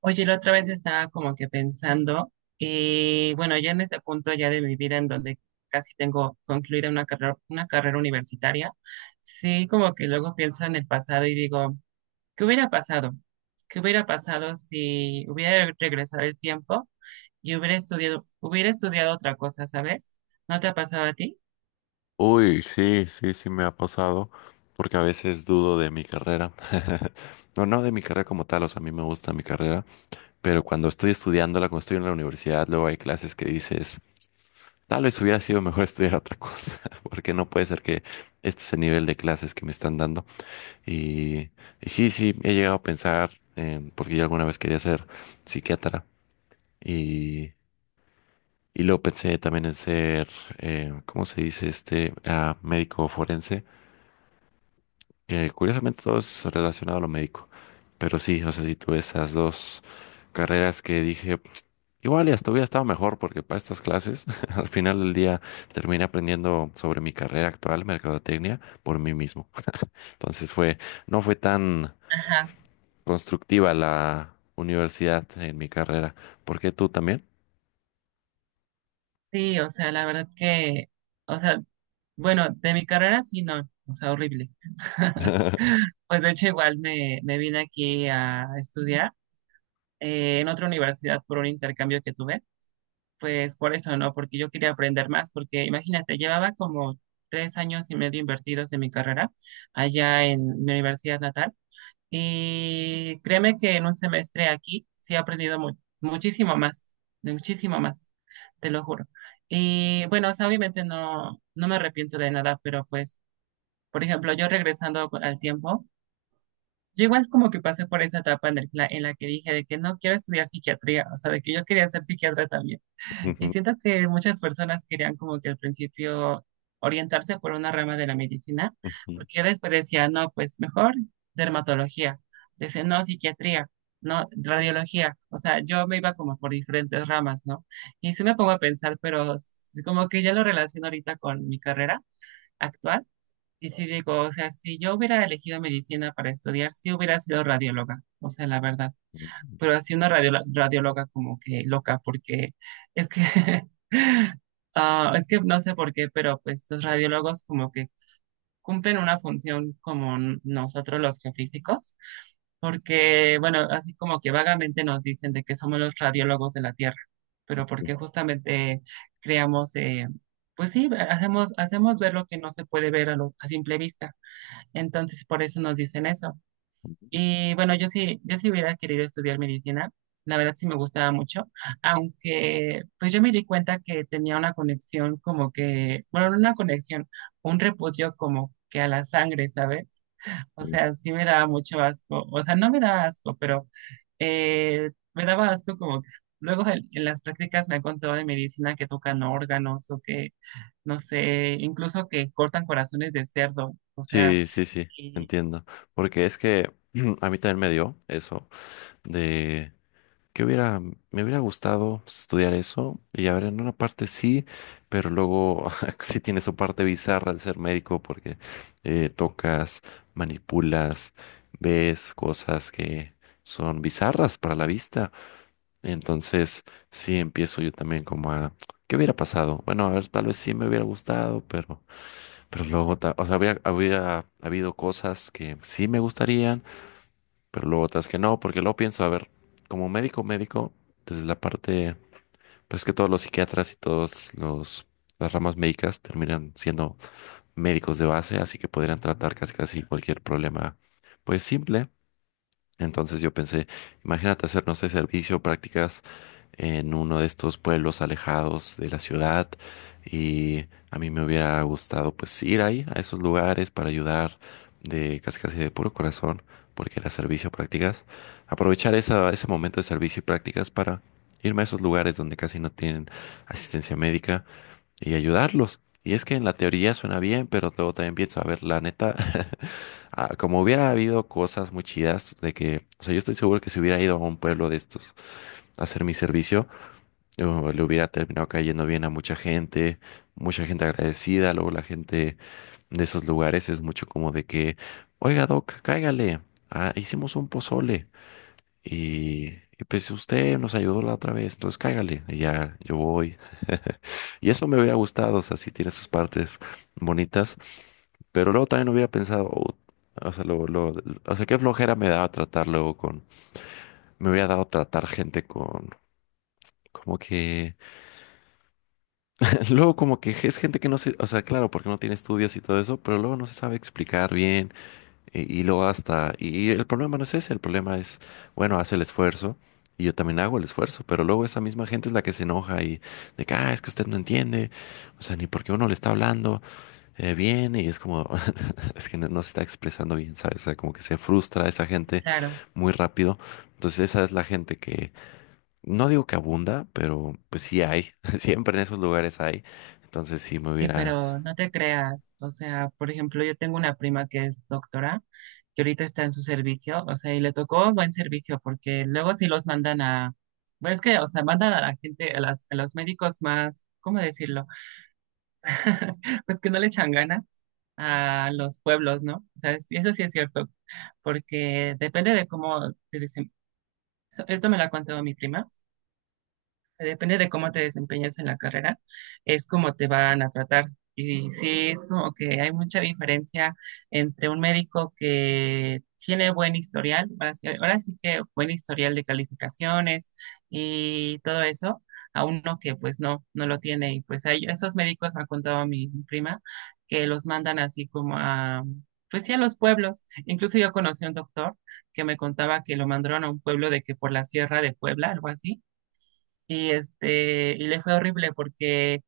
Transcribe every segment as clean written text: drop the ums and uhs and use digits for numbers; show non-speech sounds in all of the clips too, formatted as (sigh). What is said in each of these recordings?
Oye, la otra vez estaba como que pensando, y bueno, ya en este punto ya de mi vida en donde casi tengo concluida una carrera universitaria, sí, como que luego pienso en el pasado y digo, ¿qué hubiera pasado? ¿Qué hubiera pasado si hubiera regresado el tiempo y hubiera estudiado otra cosa, ¿sabes? ¿No te ha pasado a ti? Uy, sí, sí, sí me ha pasado, porque a veces dudo de mi carrera. (laughs) No, no de mi carrera como tal, o sea, a mí me gusta mi carrera, pero cuando estoy estudiándola, cuando estoy en la universidad, luego hay clases que dices, tal vez hubiera sido mejor (laughs) estudiar otra cosa, (laughs) porque no puede ser que este es el nivel de clases que me están dando. Y, y sí, he llegado a pensar, porque yo alguna vez quería ser psiquiatra, y, y luego pensé también en ser, ¿cómo se dice? Ah, médico forense, que curiosamente todo es relacionado a lo médico. Pero sí, o sea, si tuve esas dos carreras que dije, igual y hasta hubiera estado mejor porque para estas clases, (laughs) al final del día terminé aprendiendo sobre mi carrera actual, mercadotecnia, por mí mismo. Entonces fue, no fue tan Ajá, constructiva la universidad en mi carrera. ¿Por qué tú también? sí, o sea, la verdad que, o sea, bueno, de mi carrera sí, no, o sea, horrible. (laughs) (laughs) Pues de hecho igual me vine aquí a estudiar en otra universidad por un intercambio que tuve, pues por eso no, porque yo quería aprender más, porque imagínate, llevaba como 3 años y medio invertidos en mi carrera allá en mi universidad natal y créeme que en un semestre aquí sí he aprendido muchísimo más, muchísimo más, te lo juro. Y bueno, o sea, obviamente no, no me arrepiento de nada, pero pues por ejemplo, yo regresando al tiempo, yo igual como que pasé por esa etapa en, en la que dije de que no quiero estudiar psiquiatría, o sea, de que yo quería ser psiquiatra también. Y Ujú, siento que muchas personas querían como que al principio orientarse por una rama de la medicina, ujú. porque yo después decía, no, pues mejor dermatología, decía, no, psiquiatría, no, radiología, o sea, yo me iba como por diferentes ramas, ¿no? Y sí me pongo a pensar, pero como que ya lo relaciono ahorita con mi carrera actual y sí digo, o sea, si yo hubiera elegido medicina para estudiar, sí hubiera sido radióloga, o sea, la verdad. Pero así una radióloga como que loca, porque es que, (laughs) ah, es que no sé por qué, pero pues los radiólogos como que cumplen una función como nosotros los geofísicos, porque, bueno, así como que vagamente nos dicen de que somos los radiólogos de la Tierra, pero porque justamente creamos, pues sí, hacemos, hacemos ver lo que no se puede ver a simple vista. Entonces, por eso nos dicen eso. Y bueno, yo sí, yo sí hubiera querido estudiar medicina. La verdad sí me gustaba mucho, aunque pues yo me di cuenta que tenía una conexión como que, bueno, no una conexión, un repudio como que a la sangre, ¿sabes? O sea, sí me daba mucho asco, o sea, no me daba asco, pero me daba asco como que luego en las prácticas me han contado de medicina que tocan órganos o que, no sé, incluso que cortan corazones de cerdo, o sea, Sí, sí, sí, entiendo. Porque es que (clears throat) a mí también me dio eso de que me hubiera gustado estudiar eso y a ver, en una parte sí, pero luego (laughs) sí tiene su parte bizarra al ser médico porque tocas, manipulas, ves cosas que son bizarras para la vista. Entonces sí empiezo yo también como a, ¿qué hubiera pasado? Bueno, a ver, tal vez sí me hubiera gustado, pero luego, hubiera habido cosas que sí me gustarían pero luego otras que no, porque luego pienso, a ver, como médico, médico, desde la parte, pues es que todos los psiquiatras y todos los las ramas médicas terminan siendo médicos de base, así que podrían tratar casi casi cualquier problema, pues simple, entonces yo pensé, imagínate hacer, no sé, servicio, prácticas en uno de estos pueblos alejados de la ciudad y a mí me hubiera gustado pues ir ahí a esos lugares para ayudar de casi casi de puro corazón porque era servicio, prácticas, aprovechar ese momento de servicio y prácticas para irme a esos lugares donde casi no tienen asistencia médica y ayudarlos. Y es que en la teoría suena bien, pero luego también pienso, a ver, la neta, (laughs) como hubiera habido cosas muy chidas de que, o sea, yo estoy seguro que si hubiera ido a un pueblo de estos a hacer mi servicio, yo le hubiera terminado cayendo bien a mucha gente agradecida, luego la gente de esos lugares es mucho como de que, oiga, Doc, cáigale, ah, hicimos un pozole y... Y pues usted nos ayudó la otra vez, entonces cáigale, y ya yo voy. Y eso me hubiera gustado, o sea, sí tiene sus partes bonitas, pero luego también hubiera pensado, "Oh, o sea, o sea, qué flojera me daba tratar luego con, me hubiera dado tratar gente con, como que, (laughs) luego como que es gente que no se, o sea, claro, porque no tiene estudios y todo eso, pero luego no se sabe explicar bien y luego hasta, y el problema no es ese, el problema es, bueno, hace el esfuerzo. Y yo también hago el esfuerzo, pero luego esa misma gente es la que se enoja y de que, ah, es que usted no entiende, o sea, ni porque uno le está hablando, viene y es como, (laughs) es que no se está expresando bien, ¿sabes? O sea, como que se frustra esa gente claro, muy rápido. Entonces esa es la gente que, no digo que abunda, pero pues sí hay, (laughs) siempre en esos lugares hay. Entonces sí me sí, hubiera, pero no te creas. O sea, por ejemplo, yo tengo una prima que es doctora y ahorita está en su servicio, o sea, y le tocó buen servicio porque luego sí los mandan a, bueno, es que, o sea, mandan a la gente, a los médicos más, ¿cómo decirlo? (laughs) Pues que no le echan ganas a los pueblos, ¿no? O sea, sí, eso sí es cierto, porque depende de cómo te dicen. Esto me lo ha contado mi prima. Depende de cómo te desempeñes en la carrera, es como te van a tratar. Y sí, es como que hay mucha diferencia entre un médico que tiene buen historial, ahora sí que buen historial de calificaciones y todo eso, a uno que pues no, no lo tiene. Y pues hay esos médicos, me ha contado mi prima, que los mandan así como a, pues sí, a los pueblos. Incluso yo conocí a un doctor que me contaba que lo mandaron a un pueblo de que por la sierra de Puebla, algo así y este, y le fue horrible porque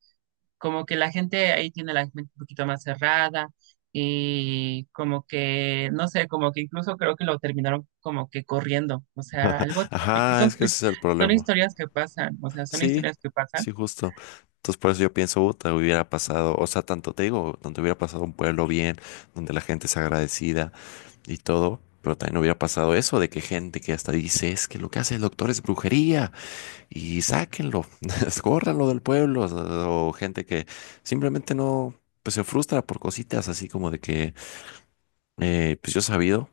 como que la gente ahí tiene la mente un poquito más cerrada y como que, no sé, como que incluso creo que lo terminaron como que corriendo. O sea, algo, (laughs) y ajá, son, es que ese es- es el son problema. historias que pasan, o sea, son Sí, historias que pasan. sí, justo. Entonces por eso yo pienso, "Uta, hubiera pasado, o sea, tanto te digo, donde hubiera pasado un pueblo bien, donde la gente es agradecida y todo. Pero también hubiera pasado eso de que gente que hasta dice, es que lo que hace el doctor es brujería. Y sáquenlo, (laughs) escórranlo del pueblo, o gente que simplemente no, pues se frustra por cositas así como de que, pues yo he sabido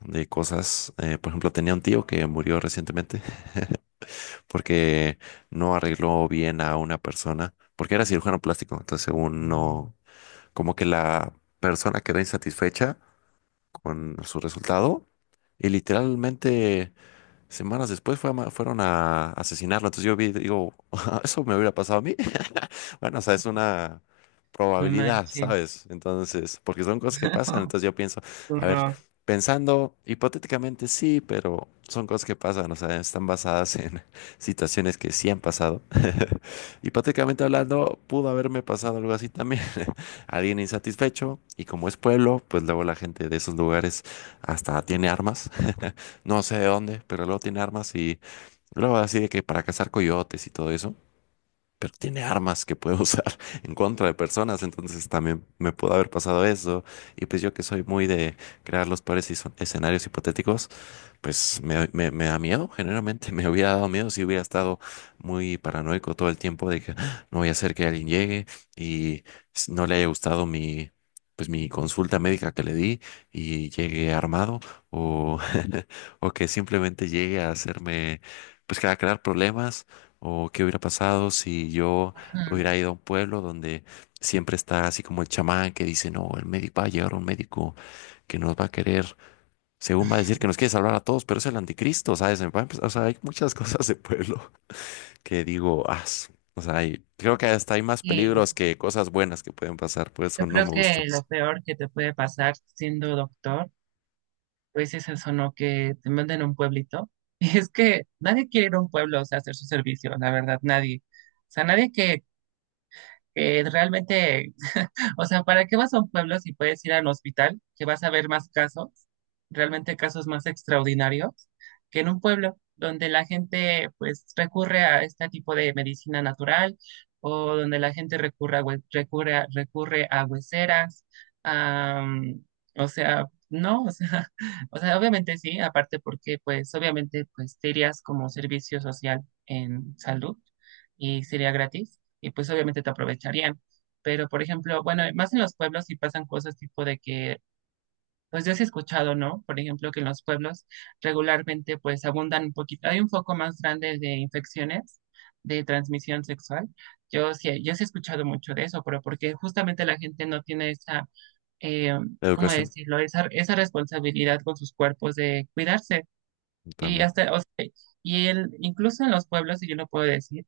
de cosas, por ejemplo, tenía un tío que murió recientemente porque no arregló bien a una persona, porque era cirujano plástico, entonces según no, como que la persona quedó insatisfecha con su resultado y literalmente... Semanas después fueron a asesinarlo. Entonces yo vi, digo, (laughs) eso me hubiera pasado a mí. Bueno, o sea, es una No probabilidad, manches, ¿sabes? Entonces, porque son cosas que (laughs) pasan, no, entonces yo pienso, qué a ver, horror. pensando hipotéticamente sí, pero son cosas que pasan, o sea, están basadas en (laughs) situaciones que sí han pasado. (laughs) Hipotéticamente hablando, pudo haberme pasado algo así también. (laughs) Alguien insatisfecho, y como es pueblo, pues luego la gente de esos lugares hasta tiene armas, (laughs) no sé de dónde, pero luego tiene armas y luego así de que para cazar coyotes y todo eso pero tiene armas que puede usar (laughs) en contra de personas, entonces también me pudo haber pasado eso. Y pues yo que soy muy de crear los peores escenarios hipotéticos, pues me da miedo, generalmente (laughs) me hubiera dado miedo si hubiera estado muy paranoico todo el tiempo de que "Ah, no voy a hacer que alguien llegue y no le haya gustado mi... pues mi consulta médica que le di y llegue armado o, (laughs) o que simplemente llegue a hacerme, pues que a crear problemas o qué hubiera pasado si yo Ujú. hubiera ido a un pueblo donde siempre está así como el chamán que dice, no, el médico va a llegar un médico que nos va a querer, según va a decir que nos quiere salvar a todos, pero es el anticristo, ¿sabes? Me va a empezar- O sea, hay muchas (laughs) cosas de pueblo (laughs) que digo, ah, su-". O sea, creo que hasta hay más Y peligros que cosas buenas que pueden pasar, por eso yo no creo me que gustó. lo peor que te puede pasar siendo doctor pues es eso, ¿no? Que te manden a un pueblito. (laughs) Y es que nadie quiere ir a un pueblo, o sea, a hacer su servicio, la verdad, nadie. O sea, nadie que, que realmente o sea, ¿para qué vas a un pueblo si puedes ir al hospital, que vas a ver más casos, realmente casos más extraordinarios, que en un pueblo donde la gente pues recurre a este tipo de medicina natural o donde la gente recurre a, recurre a hueseras? A, mm, o sea, no, o sea, (laughs) o sea, obviamente sí, aparte porque pues obviamente pues te irías como servicio social en salud y sería gratis y pues obviamente te aprovecharían. Pero, por ejemplo, bueno, más en los pueblos sí pasan cosas tipo de que, pues ya se ha escuchado, ¿no? Por ejemplo, que en los pueblos regularmente pues abundan un poquito, hay un foco más grande de infecciones de transmisión sexual. Yo sí, yo sí he escuchado mucho de eso, pero porque justamente la gente no tiene esa, eh, La ¿cómo educación decirlo? Esa responsabilidad con sus cuerpos de cuidarse. Y también. hasta, o sea, y él, incluso en los pueblos, y yo lo puedo decir,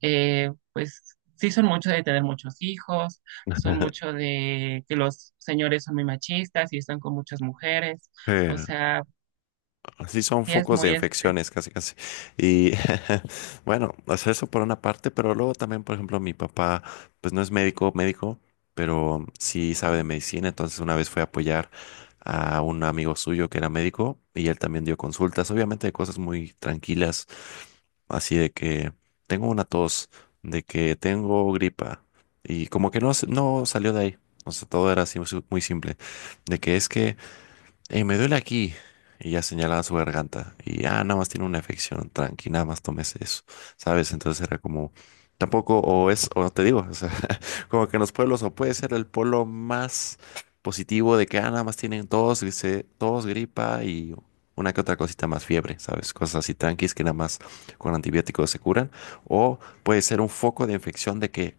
pues sí son mucho de tener muchos hijos, son mucho (laughs) de que los señores son muy machistas y están con muchas mujeres, o Eh, sea, así son sí es focos de muy, este, infecciones, casi, casi. Y (laughs) bueno, o sea, eso por una parte, pero luego también, por ejemplo, mi papá, pues no es médico, médico, pero sí sabe de medicina. Entonces, una vez fue a apoyar a un amigo suyo que era médico y él también dio consultas, obviamente de cosas muy tranquilas, así de que tengo una tos, de que tengo gripa y como que no, no salió de ahí. O sea, todo era así muy simple, de que es que me duele aquí. Y ya señalaba su garganta. Y ah, nada más tiene una afección, tranqui, nada más tomes eso. ¿Sabes? Entonces era como, tampoco, o no te digo, o sea, (laughs) como que en los pueblos, o puede ser el polo más positivo de que ah, nada más tienen tos, dice, tos, gripa y una que otra cosita más fiebre, ¿sabes? Cosas así tranquis que nada más con antibióticos se curan. O puede ser un foco de infección de que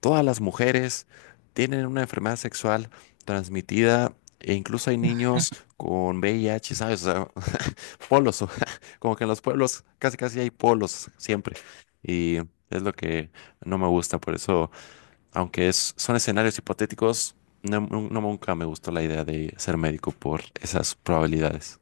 todas las mujeres tienen una enfermedad sexual transmitida e incluso hay niños con VIH, ¿sabes? O sea, (laughs) polos, (laughs) como que en los pueblos casi casi hay polos siempre. Y es lo que no me gusta, por eso, aunque es, son escenarios hipotéticos, nunca me gustó la idea de ser médico por esas probabilidades.